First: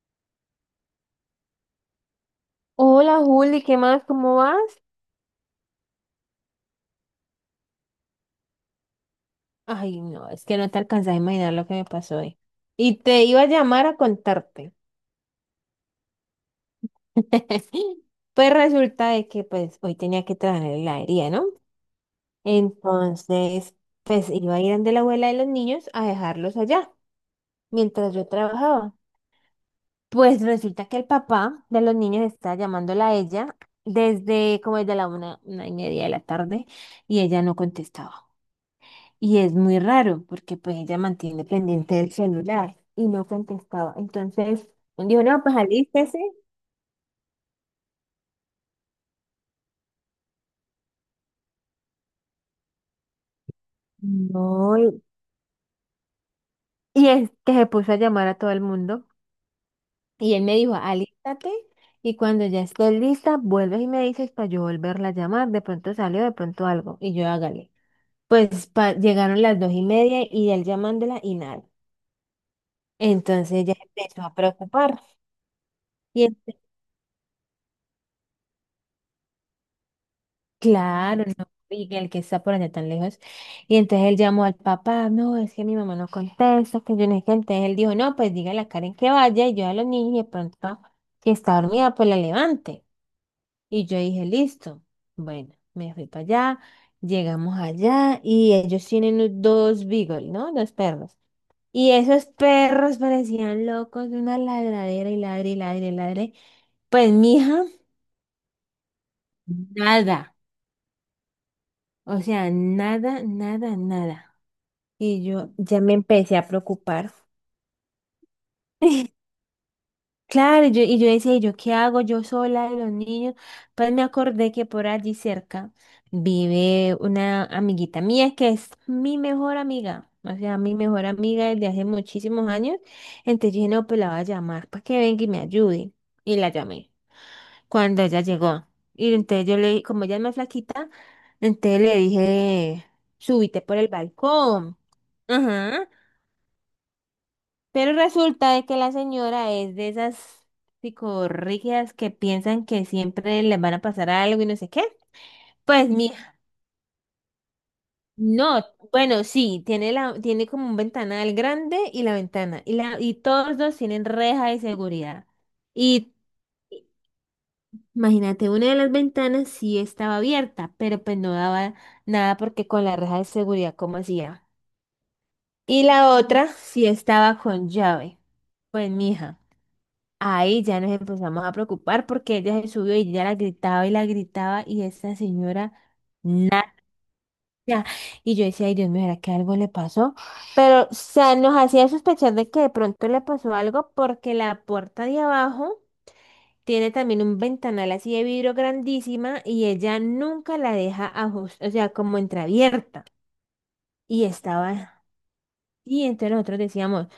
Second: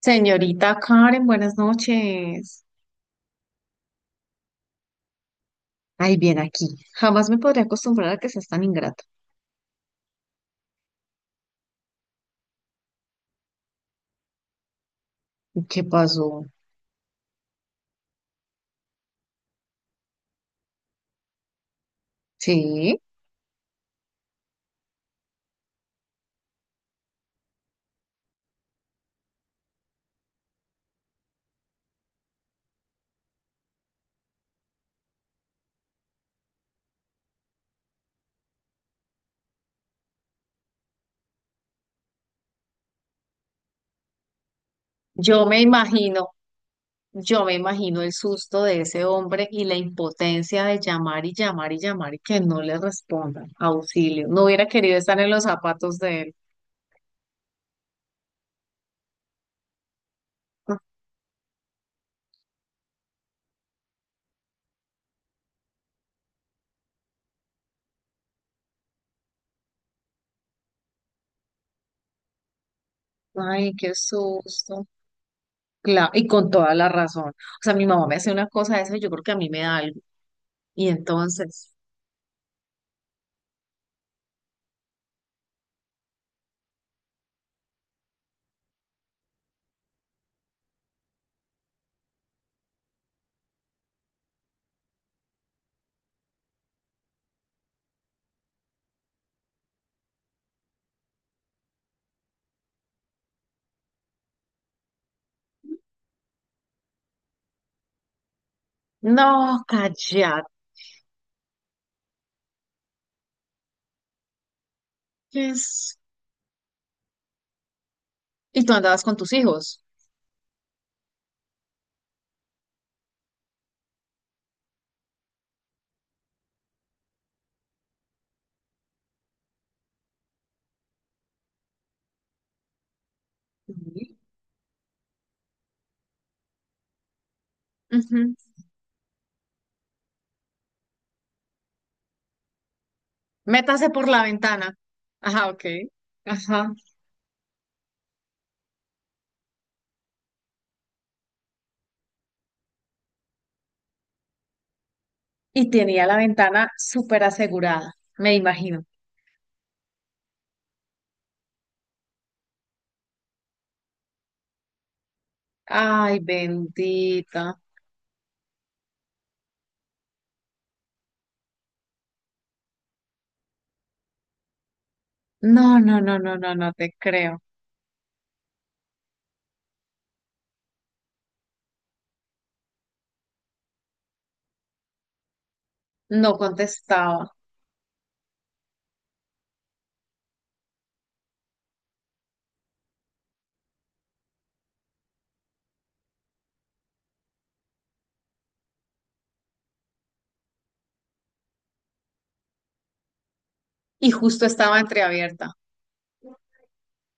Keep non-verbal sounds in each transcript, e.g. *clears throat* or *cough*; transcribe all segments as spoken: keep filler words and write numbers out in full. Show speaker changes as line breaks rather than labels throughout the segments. Señorita Karen, buenas noches.
Hola Juli, ¿qué más? ¿Cómo vas?
Ay, bien aquí. Jamás me podría acostumbrar a que seas tan ingrata.
Ay, no, es que no te alcanzas a imaginar lo que me pasó hoy. Y te iba a llamar a contarte.
¿Y ¿Qué pasó?
*laughs* Pues resulta de que pues hoy tenía que trabajar en la heladería, ¿no?
Sí,
Entonces, pues iba a ir donde la abuela de los niños a dejarlos allá, mientras yo trabajaba. Pues resulta que el papá de los niños está llamándola a ella desde como desde la una, una y media de la tarde y ella no contestaba. Y es muy raro porque pues ella mantiene pendiente el celular y no contestaba. Entonces dijo, no,
yo
pues
me
alístese.
imagino, yo me imagino el susto de ese hombre y la impotencia de llamar y llamar y llamar y que no le respondan. Auxilio. No hubiera
No.
querido
Y
estar en los zapatos de él.
y es que se puso a llamar a todo el mundo. Y él me dijo, alístate y cuando ya esté lista, vuelves y me dices para yo volverla a llamar. De pronto salió, de pronto algo. Y yo hágale. Pues pa- llegaron las dos y media y él llamándola y nada. Entonces
Ay,
ella se
qué
empezó a
susto.
preocupar.
Claro,
y
y con toda la razón. O sea, mi mamá me hace una cosa de eso y yo creo que a mí me da algo. Y
Claro, no,
entonces,
y el que está por allá tan lejos. Y entonces él llamó al papá, no, es que mi mamá no contesta, que yo no sé qué. Entonces él dijo, no, pues dígale a Karen que vaya y yo a los niños y de pronto, si está dormida, pues la levante. Y yo dije, listo. Bueno, me fui para allá, llegamos allá y ellos tienen u- dos beagle, ¿no? Dos perros. Y esos perros parecían locos, una ladradera y ladre y ladre y ladre. Pues mija
no,
nada.
callate.
O sea, nada, nada, nada. Y yo ya me empecé a preocupar.
Y tú andabas con
*laughs*
tus hijos.
Claro, y yo, y yo decía, ¿y yo qué hago yo sola y los niños? Pues me acordé que por allí cerca vive una amiguita mía que es mi mejor amiga, o sea, mi mejor amiga desde hace muchísimos años. Entonces yo dije, no, pues la
Sí.
voy a llamar para que venga y me ayude. Y la llamé cuando ella
Ujú.
llegó. Y entonces yo le dije, como ella es más flaquita, entonces le dije, súbite por
Métase
el
por la ventana.
balcón.
Ajá, ok.
Ajá.
Ajá.
Pero resulta de que la señora es de esas psicorrígidas que piensan que siempre les van a pasar algo y no sé qué.
Y
Pues
tenía la
mija,
ventana súper asegurada, me
no,
imagino.
bueno, sí, tiene la, tiene como un ventanal grande y la ventana, y la, y todos dos tienen reja de seguridad. Y
Ay, bendita.
imagínate, una de las ventanas sí estaba abierta, pero pues no daba nada porque con la reja de seguridad, ¿cómo hacía?
No,
Y
no,
la
no, no,
otra
no, no
sí
te
estaba
creo.
con llave. Pues mija. Ahí ya nos empezamos a preocupar porque ella se subió y ya la gritaba y la gritaba y esa señora
No
nada.
contestaba.
Y yo decía, ay Dios mío, ¿será que algo le pasó? Pero, o sea, nos hacía sospechar de que de pronto le pasó algo porque la puerta de abajo tiene también un ventanal así de vidrio grandísima y ella nunca la deja ajustada, o sea, como entreabierta.
Y
Y
justo estaba
estaba,
entreabierta.
y entonces nosotros decíamos,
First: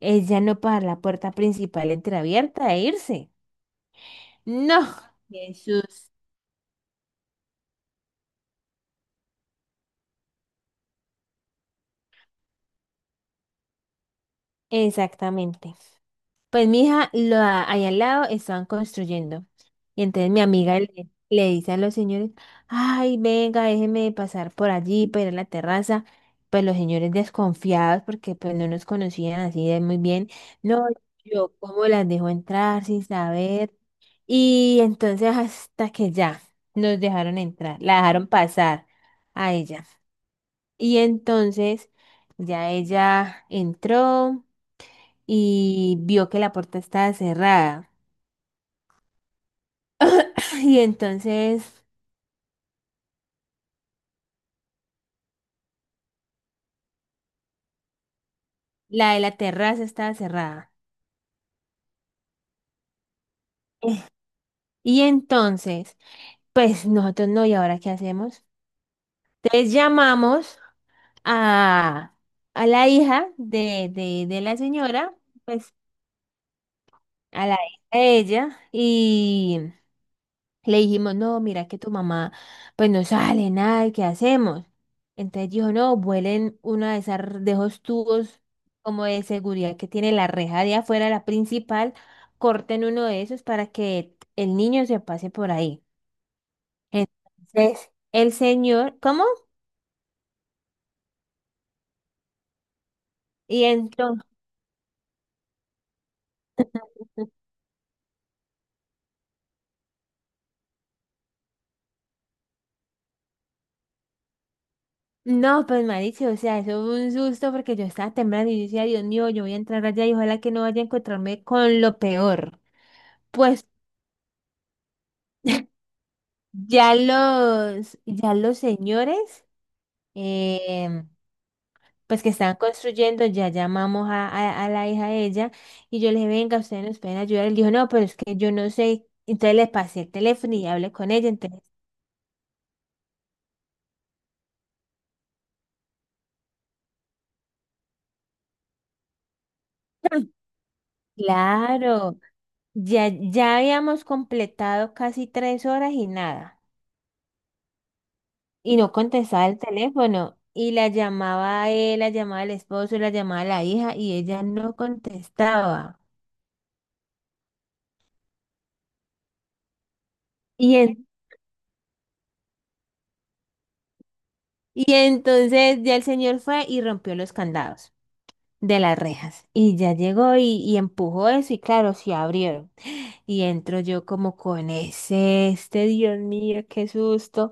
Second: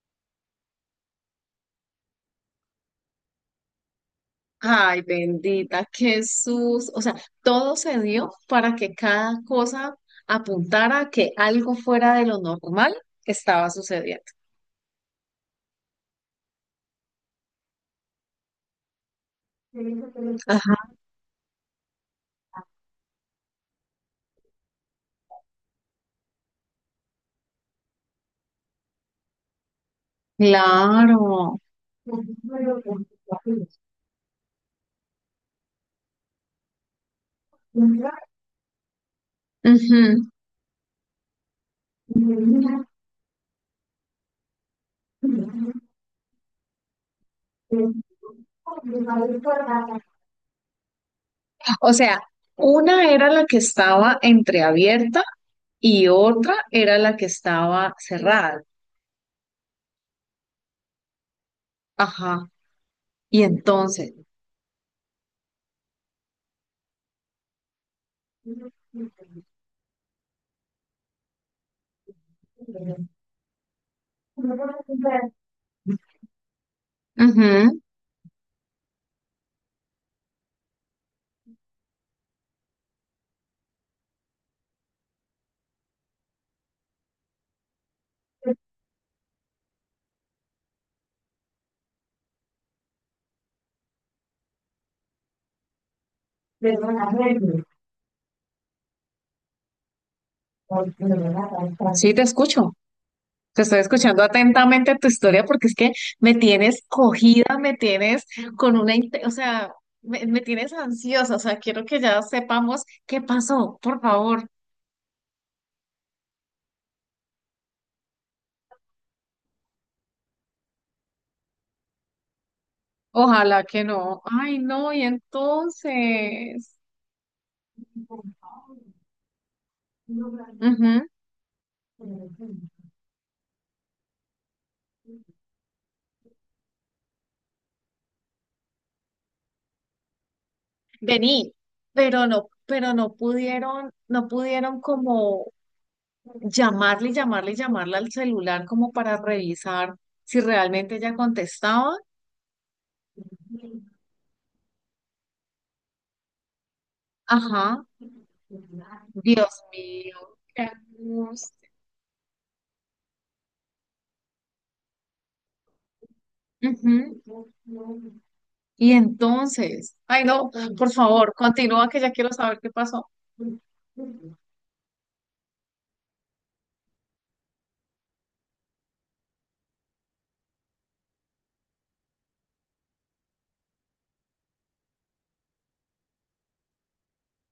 ella no para la puerta principal entreabierta e irse. No.
Ay, bendita,
Jesús.
Jesús. O sea, todo se dio para que cada cosa apuntara a que algo fuera de lo normal estaba sucediendo.
Exactamente. Pues mi hija, lo, a- ahí al lado estaban construyendo. Y entonces mi amiga le, le dice a los señores, ay, venga, déjeme pasar por allí para ir a la terraza. Pues los señores desconfiados porque pues no nos conocían así de muy bien. No, yo
Claro.
cómo las dejo entrar sin
Ujú.
saber. Y entonces hasta que ya nos dejaron entrar, la dejaron pasar a ella. Y entonces ya ella entró y vio que la puerta estaba cerrada. *laughs* Y entonces
O sea, una era la que estaba entreabierta y otra era la que estaba cerrada.
la de la terraza estaba cerrada.
Ajá. Y entonces,
Y entonces, pues nosotros no, ¿y ahora qué hacemos?
ujú.
Entonces llamamos a, a la hija de, de, de la señora, pues a la hija de ella. Le dijimos, no, mira que tu mamá pues no sale nada, ¿y qué hacemos? Entonces dijo, no, vuelen una de esas, de esos tubos como de seguridad que tiene la reja de afuera, la principal, corten uno de esos para que el niño se pase por ahí. Entonces, el señor, ¿cómo?
Sí, te escucho. Te
Y
estoy escuchando
entonces,
atentamente tu historia porque es que me tienes cogida, me tienes con una, inte- o sea, me, me tienes ansiosa, o sea, quiero que ya sepamos qué pasó, por favor.
no, pues marica, o sea, eso fue un susto porque yo estaba temblando y yo decía, Dios mío, yo voy a entrar allá y ojalá que no vaya a encontrarme con lo peor.
Ojalá
Pues
que no. Ay, no, y entonces.
Ya los, ya los señores, eh,
Ujú.
pues que están construyendo, ya llamamos a, a- a la hija de ella y yo le dije, venga, ustedes nos pueden ayudar. Él dijo, no, pero es que yo no sé. Entonces le pasé el teléfono y hablé con ella.
Vení,
Entonces,
pero no, pero no pudieron, no pudieron como llamarle, y llamarle, y llamarle al celular como para revisar
*clears throat*
si realmente ella contestaba.
claro, ya, ya habíamos completado casi tres horas y nada.
Ajá.
Y no contestaba el
Dios mío,
teléfono.
qué
Y la
angustia.
llamaba él, la llamaba el esposo, la llamaba la hija y ella no contestaba.
Ujú. Y entonces, ay no,
Y
por
en-
favor, continúa que ya quiero saber qué pasó.
Y entonces ya el señor fue y rompió los candados de las rejas. Y ya llegó y, y empujó eso y claro, sí abrieron. Y entro yo como con ese, este, Dios mío, qué susto.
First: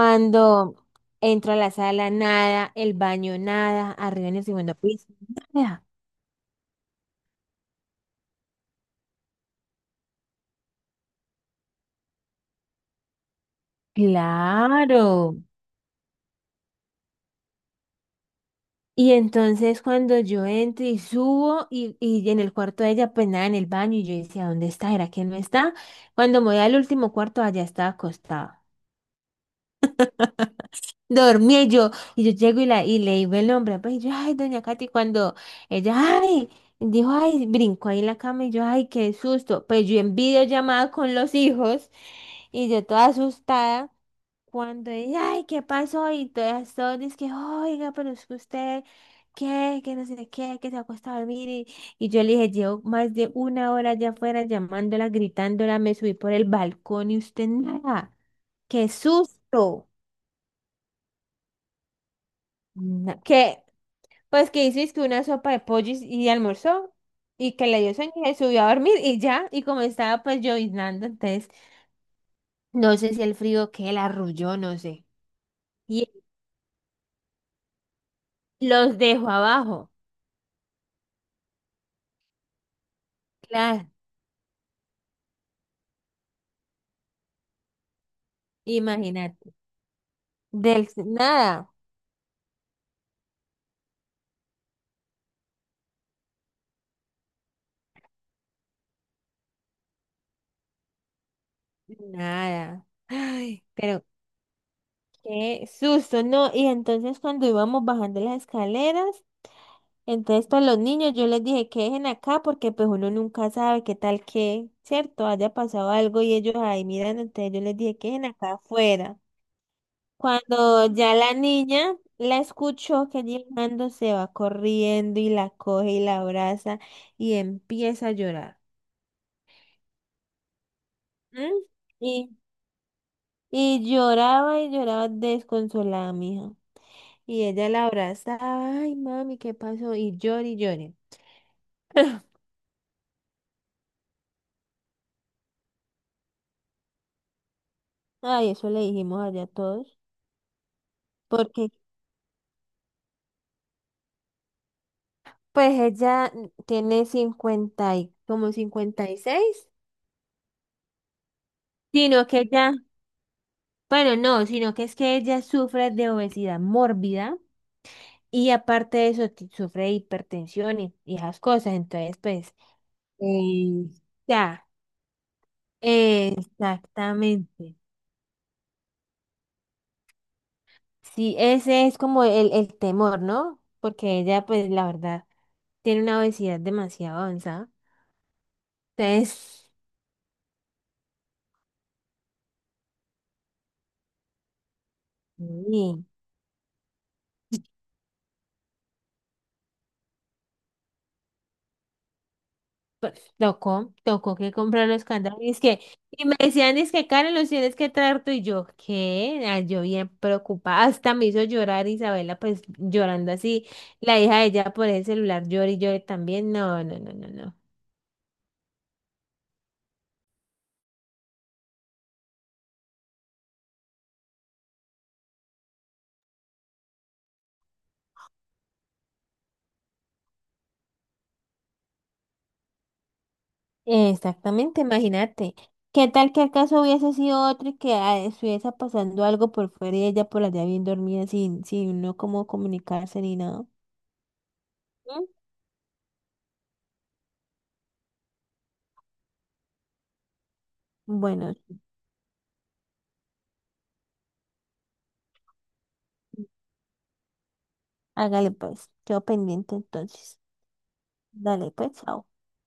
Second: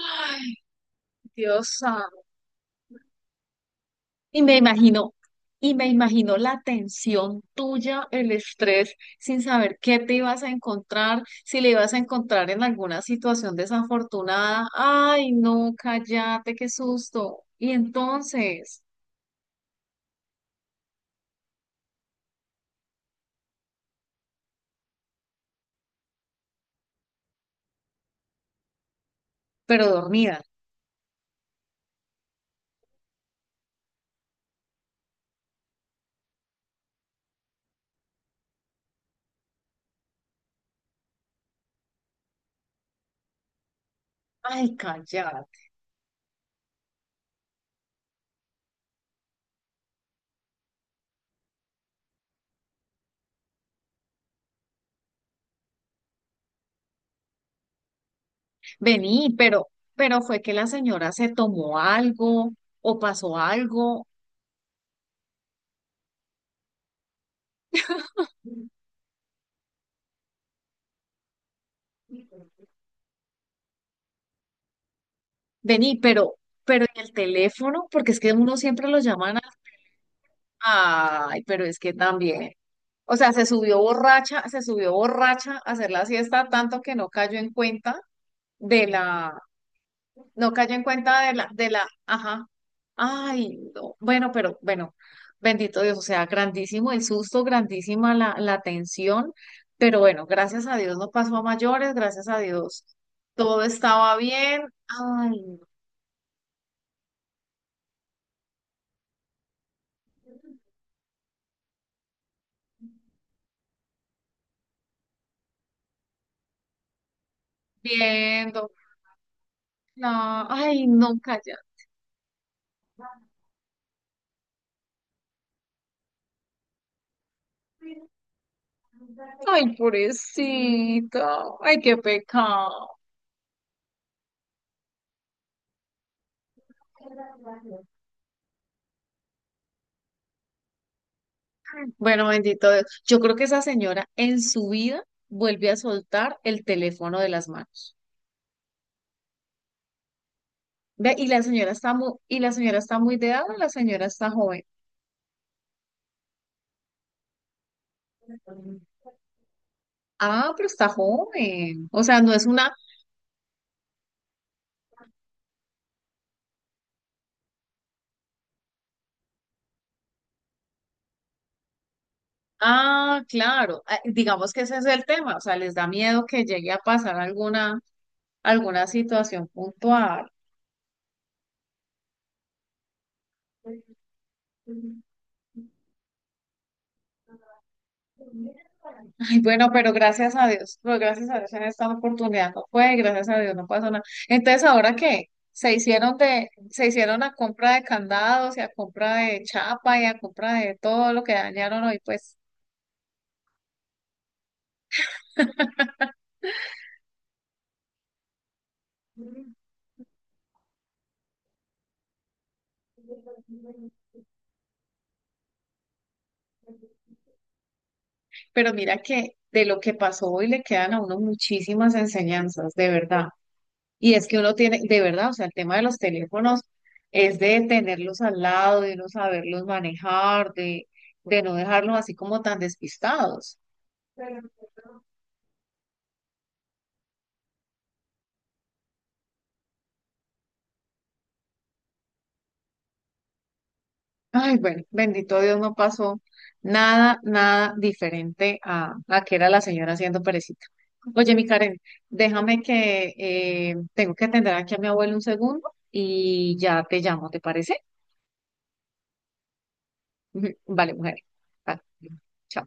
Ay,
entro a
Dios
la sala,
santo.
nada, el baño, nada, arriba en
Y
el
me
segundo piso,
imagino, y
nada.
me imagino la tensión tuya, el estrés, sin saber qué te ibas a encontrar, si le ibas a encontrar en alguna situación desafortunada. Ay,
Claro.
no, cállate, qué susto. Y entonces,
Y entonces cuando yo entro y subo y, y en el cuarto de ella, pues nada, en el baño, y yo decía, ¿dónde está? ¿Era que no está? Cuando me voy al último cuarto, allá estaba acostada.
pero dormida.
Dormí y yo, y yo llego y, la, y le digo el nombre, pues y yo, ay, doña Katy, cuando ella, ay, dijo, ay, brincó ahí en la cama y yo, ay, qué susto, pues yo en videollamada con los hijos y yo toda asustada,
Ay,
cuando ella, ay,
cállate.
¿qué pasó? Y todas, todas, es que, oiga, pero es que usted, ¿qué? Que no sé qué, que se acuesta a dormir y, y yo le dije, llevo más de una hora allá afuera llamándola, gritándola, me subí por el balcón y usted nada, qué
Vení, pero,
susto,
pero fue que la señora se tomó algo o pasó
que
algo.
pues que hizo es que una sopa de pollo y y almorzó y que le dio sueño y se subió a dormir y ya, y como estaba pues lloviznando, entonces no sé si el frío que la arrulló, no sé.
Vení,
Y
pero, pero en el teléfono, porque es que uno siempre lo
los dejó
llaman al-
abajo,
Ay, pero es que también. O sea, se subió
claro,
borracha, se subió borracha a hacer la siesta tanto que no cayó en cuenta de la,
imagínate.
no cayó en
Del
cuenta de la, de
nada,
la, ajá. Ay, no. Bueno, pero bueno, bendito Dios, o sea, grandísimo el susto, grandísima la, la tensión, pero bueno, gracias a Dios no pasó a mayores, gracias a Dios
nada.
todo
Ay, pero
estaba bien. Ay, no,
qué susto, ¿no? Y entonces cuando íbamos bajando las escaleras, entonces pues los niños yo les dije que dejen acá porque pues uno nunca sabe qué tal que, ¿cierto? Haya pasado algo y ellos ahí miran, entonces yo les dije que dejen acá
viendo.
afuera.
La- ay,
Cuando ya
no,
la
calla.
niña la escuchó que llegando se va corriendo y la coge y la abraza y empieza a llorar.
Ay, pobrecita.
¿M?
Ay, qué
Y,
pecado.
y lloraba y lloraba desconsolada, mija. Y ella la abrazaba, ay, mami, ¿qué pasó? Y llore y llore.
Bueno, bendito Dios. Yo creo que esa señora en su vida vuelve a soltar el teléfono de las manos.
Ay, eso le dijimos allá a todos.
Ve, y la
Porque
señora está muy, y la señora está muy de edad o la señora está joven.
pues ella tiene cincuenta y como cincuenta y seis,
Ah, pero está joven. O sea,
sino
no
que
es una.
ella, bueno, no, sino que es que ella sufre de obesidad mórbida y aparte de eso ti- sufre de hipertensión y, y esas cosas. Entonces, pues,
Ah, claro.
eh,
Ah, digamos que
ya,
ese es el tema. O sea, les da miedo que llegue a pasar
exactamente.
alguna, alguna situación puntual.
Sí, ese es como el, el temor, ¿no? Porque ella, pues, la verdad, tiene una obesidad demasiado avanzada.
Ay, bueno,
Entonces,
pero gracias a Dios. Pues gracias a Dios en esta oportunidad no fue, gracias a Dios no pasó nada. Entonces, ¿ahora qué? Se
sí,
hicieron de, se hicieron a compra de candados y a compra de chapa y a compra de todo lo que dañaron hoy, pues.
pues, tocó, tocó que comprar los candados. Y, es que, y me decían, es que, Karen, los tienes que traer tú. Y yo, ¿qué? Ah, yo bien preocupada. Hasta me hizo llorar Isabela, pues, llorando así. La hija de ella por el celular llora y llore también. No, no, no, no, no.
Pero mira que de lo que pasó hoy le quedan a uno muchísimas enseñanzas, de verdad. Y es que uno tiene, de verdad, o sea, el tema de los teléfonos es de tenerlos al lado, de no saberlos manejar, de, de no dejarlos así como tan despistados.
Exactamente, imagínate. ¿Qué tal que el caso hubiese sido otro y que ah, estuviese pasando algo por fuera y ella por allá bien dormida sin, sin no cómo comunicarse ni nada?
Ay, bueno,
¿Mm?
bendito Dios, no pasó nada, nada diferente a, a que era la señora haciendo perecita. Oye, mi
Bueno,
Karen, déjame que eh, tengo que atender aquí a mi abuelo un segundo y ya te llamo, ¿te parece?
hágale pues, quedo pendiente entonces.
Ujú. Vale, mujer.
Dale
Ah,
pues, chao.
chao.